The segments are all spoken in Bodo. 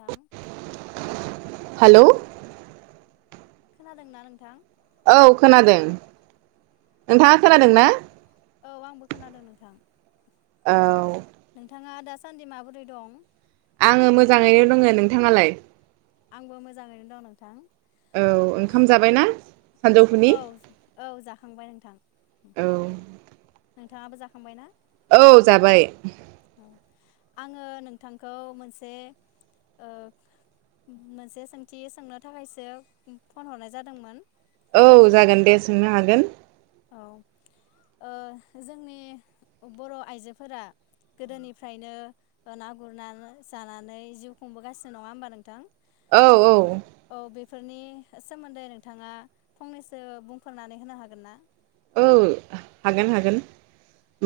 नोंथां हेलौ खोनादोंना नोंथां औ खोनादों। नोंथाङा औ खोनादों ना नों औ आंबो खोनादों नोंथां औ नोंथाङा दा सा। सान्दि माबोरै दं। आङो मोजाङैनो दङो नोंथाङालाय? आंबो मोजाङैनो दं नोंथां। औ ओंखाम जाबायना। सानजौफुनि औ औ जाखांबाय नोंथां। औ नोंथाङाबो जाखांबाय ना। औ जाबाय। औ आङो नोंथांखौ मोनसे ओ मोनसे सोंथि सोंनो थाखायसो फन हरनाय जादोंमोन। औ जागोन दे सोंनो हागोन? औ जोंनि बर आइजोफोरा गोदोनिफ्रायनो ना गुरना जानानै जिउ खुंबोगासिनो नङा होमबा नोंथां। औ औ औ बेफोरनि सोमोन्दै नोंथाङा फंनैसो बुंफोरनानै होनो हागोन ना? औ हागो- हागोन।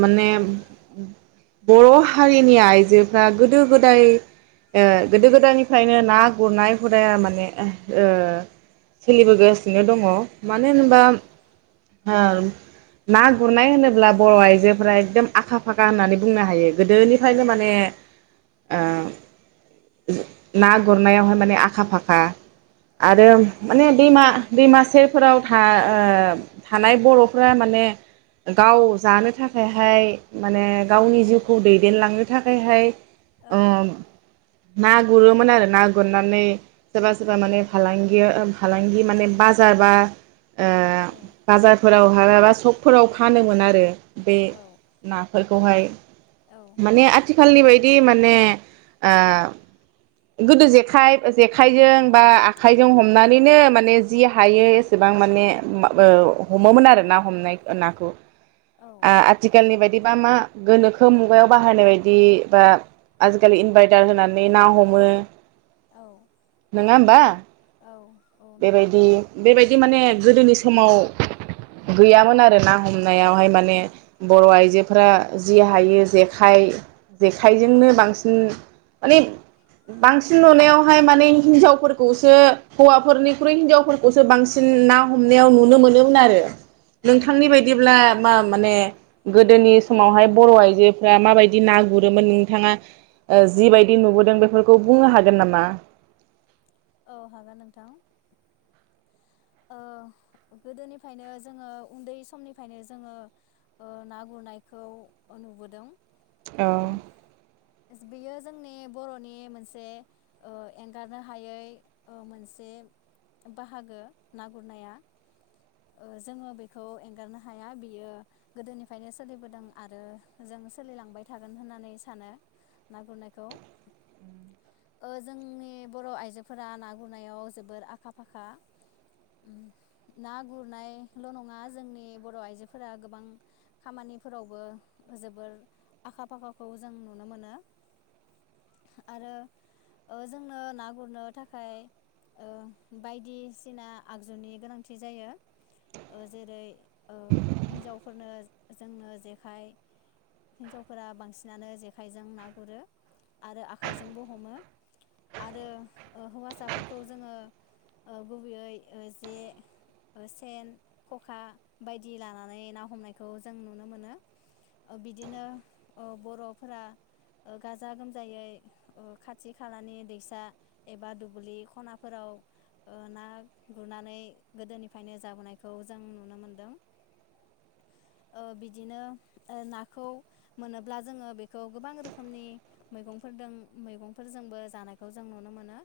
दे माने। बुंलाय बर' हारिनि आइजोफ्रा गोदो गोदाय गोदो गोदायनिफ्रायनो ना गुरनाय हुदाया माने ओ सोलिबोगासिनो दङ। मानो औ होनबा ओम ना गुरनाय होनोब्ला बर' आइजोफोरा एकदम आखा फाखा होननानै बुंनो हायो। औ गोदोनिफायनो माने ओ ना गुरनायावहाय माने आखा फाखा। औ आरो माने दैमा दैमासेफोराव था थानाय बर'फ्रा माने गाव जानो थाखायहाय माने गावनि औ जिउखौ दैदेनलाङो। थाखायहाय। [inaudible] औ ना गुरोमोन आरो ना गुरनानै सोरबा सोरबा माने फालांगि फालांगि माने बाजार बा औ ओ। फोराव हायाबा सबफोराव फानोमोन आरो। बे औ ना फोरखौहाय। औ माने आथिखालनि बाय बिदि माने ओ गोदो जेखाय जेखाइजों बा आखाइजों हमनानैनो माने जि हायो एसेबां माने हमोमोन आरो ना हमनाय नाखौ। आ आथिखालनि बायदि बिदिबा मा गोनोखो मुगायाव बाहायनाय बायदि बा आजिखालि इनभारटार होनानै ना हमो। औ नङा होमबा औ औ नंगौ बेबायदि-बेबायदि माने गोदोनि समाव। गैयामोन आरो ना हमनायावहाय माने बर' आइजोफोरा जि हायो जेखाइ औ जेखायजोंनो बांस [unintelligible] माने बांसिन नुनायावहाय माने हिनजावफोरखौसो हौवाफोरनिख्रुइ हिनजावफोरखौसो बांसिन ना हमनायाव नुनो मोनो। उमनारो। औ नोंथांनि औ बायदिब्ला मा माने? गोदोनि समावहाय बर' आइजोफ्रा माबायदि ना गुरोमोन नोंथाङा? औ जिबायायदि नुबोदों बेफोर खौ बुंनो हागोन नामा औ हागोन नोंथां ओ गोदोनिफ्रायनो जोङो उन्दै समनिफ्रायनो जोङो ओ ना गुरनायखौ नुबोदों ओ औ बेयो जोंनि बर'नि मोनसे ओ एंगारनो हायै ओ मोनसे बाहागो ना गुरनाया जोङो बेखौ एंगारनो हाया बियो गोदोनिफ्रायनो सोलिबोदों आरो जों सोलिलांबाय थागोन होननानै सानो ना गुरनायखौ ओ जोंनि बर' आइजो फ फोरा ना गुरनायाव जोबोर आखा फाखा ना गुरनायल नङा जोंनि बर' आइजोफोरा गोबां खामानिफोरावबो जोबोर आखा फाखाखौ जों नुनो मोनो आरो ओ जोंनो ना गुरनो थाखाय ओ बायदिसिना आगजुनि गोनांथि जायो ओ जेरै ओ हिन्जावफोरनो जोंनो जेखाइ हिनजावफोरा बांसिनानो जेखाइजों ना गुरो आरो आखाइजोंबो हमो आरो ओ हौवासाफोरखौ जोङो ओ गुबैयै जे सेन खखा बायदि लानानै ना हमनायखौ जों नुनो मोनो ओ बिदिनो बरफोरा ओ गाजा गोमजायै ओखाथि खालानि दैसा एबा दुब्लि खनाफोराव ओ ना गुरनानै गोदोनिफ्रायनो जाबोनायखौ जों नुनो मोनदों ओ बिदिनो ओ नाखौ मोनोब्ला जोङो बेखौ गोबां रोखोमनि मैगंफोरदों मैगंफोरजोंबो जानायखौ जों नुनो मोन ना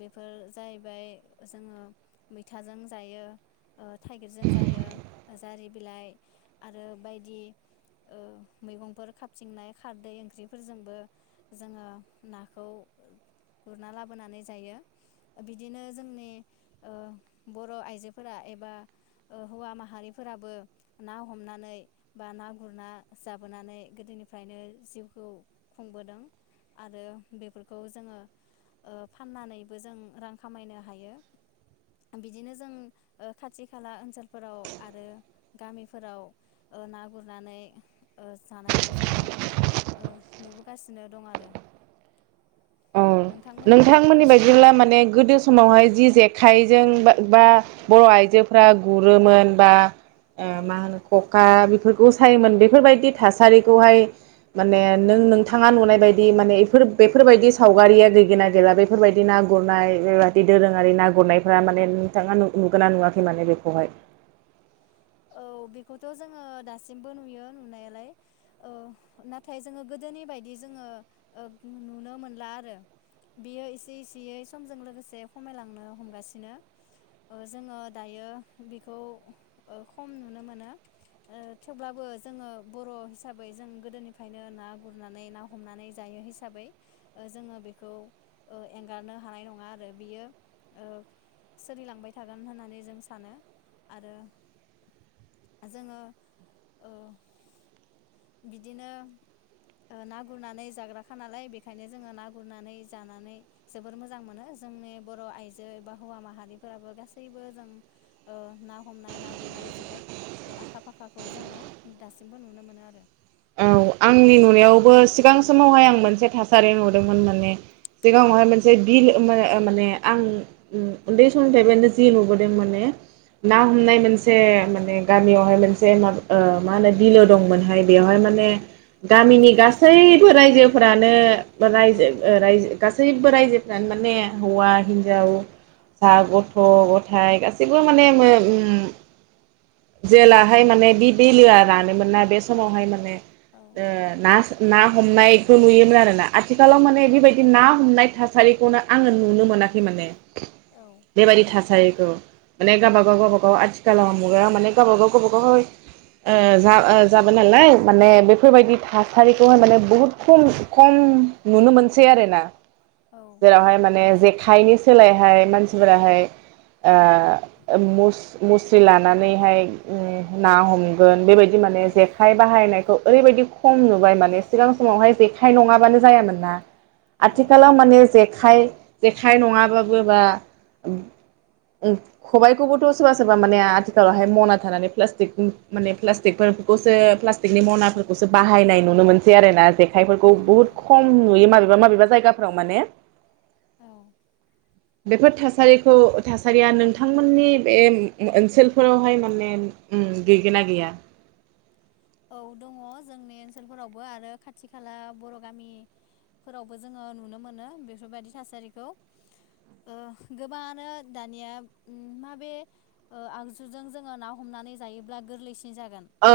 बेफोर जाहैबाय जोङो मैथाजों जायो ओ थाइगिरजों जायो जारि बिलाइ आरो बायदि ओ मैगंफोर खाबथिंनाय खारदै ओंख्रिफोरजोंबो जोङो नाखौ गुरना लाबोनानै जायो बिदिनो जोंनि ओ बर आइजोफोरा एबा ओ हौवा माहारिफोराबो ना हमनानै बा ना गुरना जाबोनानै गोदोनिफ्रायनो जिउखौ खुंबोदों आरो बेफोरखौ जोङो ओ फाननानैबो जों रां खामायनो हायो बिदिनो जों ओ खाथि खाला ओनसोलफोराव आरो ओ गामिफोराव ओ ना गुरनानै ओ जानायखौ जोङो ओ नुबोगासिनो दं आरो औ नोंथांमोननि बायदिब्ला माने गोदो समावहाय जि जेक आखाइजों बा बर आइजो फ्रा औ गुरोमोन बा औ मा होनो खखा बेफोरखौ सायोमोन बेफोरबायदि थासारिखौहाय माने औ नों नोंथाङा नुनाय बायद माने बेफोर बेफोरबायदि सावगारिया गैगोन ना गैला बेफोरबायदि ना गुरनाय बेबायदि दोरोङारि ना गुरनायफ माने नोंथाङा नुगोना नुवाखै माने बेखौहाय औ बेखौथ जोङो दासिमबो नुयो नुनायालाय ओ नाथाय जोङो गोदोनि बायदि ओ जोङो ओ नुनो मोनला आरो बियो एसे इसेयै समजों लोगोसे खमायलांनो हमगासिनो ओ जोङो दायो बेखौ ओ खम नुनो मोनो ओ थेवब्लाबो जोङो बर' हिसाबै जों गोदोनिफ्रायनो ना गुरनानै ना हमनानै जायो हिसाबै ओ जोङो बेखौ ओ एंगारनो हानाय नङा आरो बियो सोलिलांबाय थागोन होननानै जों सानो आरो जोङो ओ बिदिनो ना ओ गुरनानै जाग्राखा नालाय बेखायनो जोङो ना गुरनानै जानानै जोबोर मोजां मोनो जोंनि बर आइजो एबा हौवा माहारिफोराबो गासैबो जों ओ ना हमनाय ना गुरनायाव जोबोद आखा फाखाखौ जोङो दासिमबो नुनो मोनो आरो औ आंनि नुनायावबो सिगां स समावहाय आं मोनसे थासारि नुदोंमोन माने औ सिगांआवहाय मोनसे बिल माने माने आं उन्दै समोलोंथाइ बेनो जि नुबोदों माने ना औ हमनाय मोनसे माने गामियावहाय मोनसे माबा मा होनो बिलो दंमोनहाय। बेहाय औ माने गामिनि गासैबो रायजोफ्रानो बा रायजो रायजो गासैबो रायजोफ्रानो माने हौवा हिनजावसा गथ गथाय गास गासैबो औ माने मो उम जेलाहाय माने बे बिलोआ रानोमोनना बेस समावहाय माने औ ओ ना ना हमनायखौ नुयोमोन आरो ना आथिखालाव माने बेबायदि ना हमनाय थासारिखौनो आङो नुनो मोनाखै माने औ बे बायदि थासारि औ माने गावबा गाव गावबागाव आथिखालाव मुगायाव माने गावबा गाव गावबागावहाय ओ जा ओ जाबाय नालाय माने औ बेफोरबायदि थासारि। खौहाय माने बहुत खम खम नुनो मोनसै आरोना औ खम जेरावहाय नुनो माने मोनसै जेखायनि सोलायहाय मानसि मानसिफोराहाय ओ मुस मुस्रि लानानैहाय ना हमगोन। बेबायदि औ माने। बाहायनायखौ ओरैबायदि खम नुबाय माने सिगां समावहाय जेखाय नङाबानो जायामोन ना। औ आथिखालाव माने जे खाय जेखाइ नङाबाबो बा ओ खबाइखौबोथ' सोरबा सोरबा माने आथिखालावहाय मना थानानै प्लास्टिक माने प्लास्टिकफोर खौसो प्लाषथि। बेनि मनाफोरखौसो बाहायनाय नुनो मोन सै आरोना जे खाय औ फोरखौ औ बुहुद खम नुयोमोन। माबेबा माबेबा जायगाफोराव माने औ बेफोर थासारिखौ थासारिया नोंथांमोननि बे ओनसोलफोरावहाय माने गैगोना गैया? औ दङ जोंनि ओनसोलफोरावबो आरो खाथि खाला बर' गामिफोरावबो जोङो नुनो मोनो बेफोरबायदि थासारिखौ ओ गोबाङानो दानिया माबे आगजुजों जोङो ना हमनानै जायोब्ला गोरलैसिन जागोन औ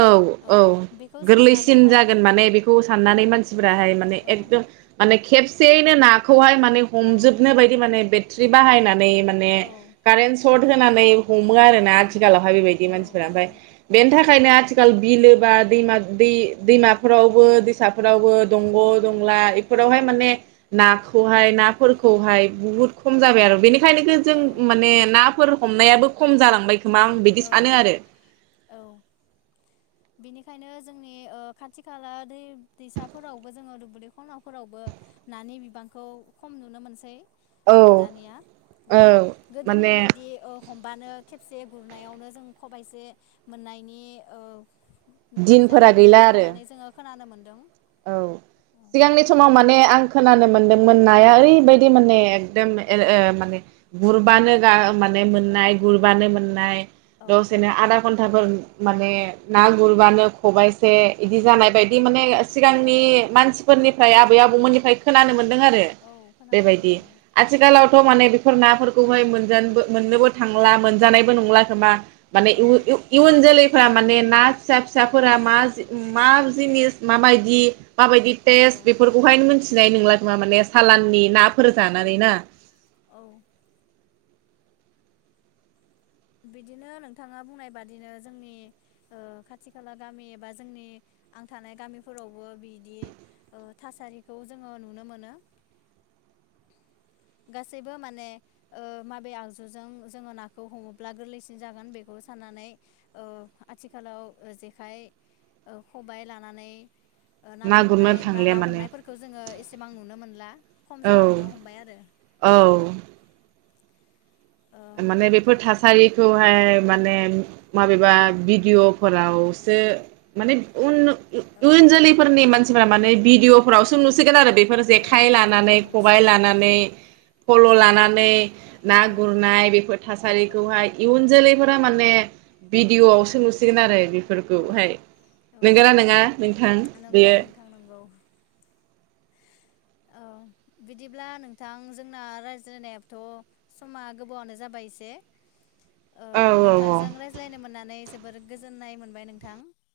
औ बेखौ गोरलैसिन साननानैहाय जागोन माने बेखौ औ साननानै मानसिफोराहाय मानेम औ एकदम मा ने खेबसेयैनो नाखौहाय माने औ हमजोबनो बायदि माने बे थ्रि बाहायनानै माने औ कारेन्ट सर्ट होनानै हमो आरोना औ आथिखालावहाय बेबायदि औ मानसिफोरा औ ओमफाय बेनि था औ थाखायनो आथिखाल बिलो बा। आ दैमा दै-दैमाफोरावबो दैसाफोरावबो दंग दंला औ इफोरावहाय माने। नाखौहाय नाफोरखौहाय बुहुत खम जाबाय आरो बेनि [unintelligible] खौ जों औ माने नाब फोर हमनायाबो खम जालांबाय खोमा आं बिदि सानो औ आरो बेनिखायनो जोंनि ओ खाथि खाला दै-दैसाफोरावबो जोङो दुब्लि खनाफोरावबो नानि बिबांखौ खम नुनो मोनसै। ओ औ दानिया औ गोदोनि माने बायदि अ हमबानो खेबसे गुरनायावनो जों खबाइसे मोननायनि ओ दिनफोरा जारिमिन गैला दं आरो होननानै जोङो खोनानो मोन दों। औ सिगांनि समाव माने आं खो नानो मोनदोंमोन नाया ओरैबायदि माने एकदम एर एर माने गुरबानो गा माने मोननाय औ गुरबानो मोननाय औ दसेनो आदा घन थाफोर माने ना गुरबानो खबाइसे इदि जानाय बायदि माने औ सिगांनि मानसिफोरनि फ्राय आबै आबौमोननिफ्राय खोनानो मोन दों आरो औ खोनानो मोनदों बेबायदि औ आथिखालाव थ माने बेफोर नाफोरखौहाय मोनजानोबो मोननोबो थांला मोनजानायबो नंला खोमा माने उ इय-इयुन जोलै फोरा माने ना फिसा फिसाफोरा मा जि मा जिनिस माबायदि माबायदि औ टेस्ट बेफोरखौहाय मोनथि थिनाय नोंला खोमा माने सालाननि ना फोर जानानै औ ना औ बिदिनो नोंथाङा बुंनाय बादिनो जोंनि ओ खाथि खाला गामि एबा जोंनि आं थानाय गामिफोरावबो बिदि ओ थासारिखौ जोङो नुनो मोनो। गासैबो माने ओ माबे आगजुजों जोंङो नाखौ हमोब्ला गोरलैसिन जागोन बेखौ साननानै ओ आथिखालाव ओ जेखाइ ओ खबाय लानानै ओ ना गुरनो गुरनाय बा थांलिया ना माने हमनायफोरखो जोङो एसेबां नुनो मोन ला। खम औ जालांनो हमबाय आरो। औ औ माने बेफोर थासारि खौहाय औ माने माबेबा भिडिअ' फोरावसो माने उन इय-इयुन औ जोलैफोरनि मानसिफ्रा माने भिडिअफ्रावसो नुसिगोन आरो बे फोर औ जेखाय लानानै भिडिअफोरखौ खबाय नुसिगोन औ लानानै फल' लाना [unintelligible] औ नागुर नाय बेफोर औ थासारिखौहाय इयुन जोलै फोरा माने भिडिअ आवसो नुसिगोन आरो बि औ फोरखौहाय औ नोंगोना नोङा नोंथां नंगौ बेयो नोंथां नंगौ औ बिदिब्ला नोंथां जोंना रायज्लायनायाबोथ समा गोबावानो जाबाय एसे ओ औ औ औ नोंथांजों रायज्लायनो मोननानै जोबोर गोजोननाय मोनबाय नोंथां।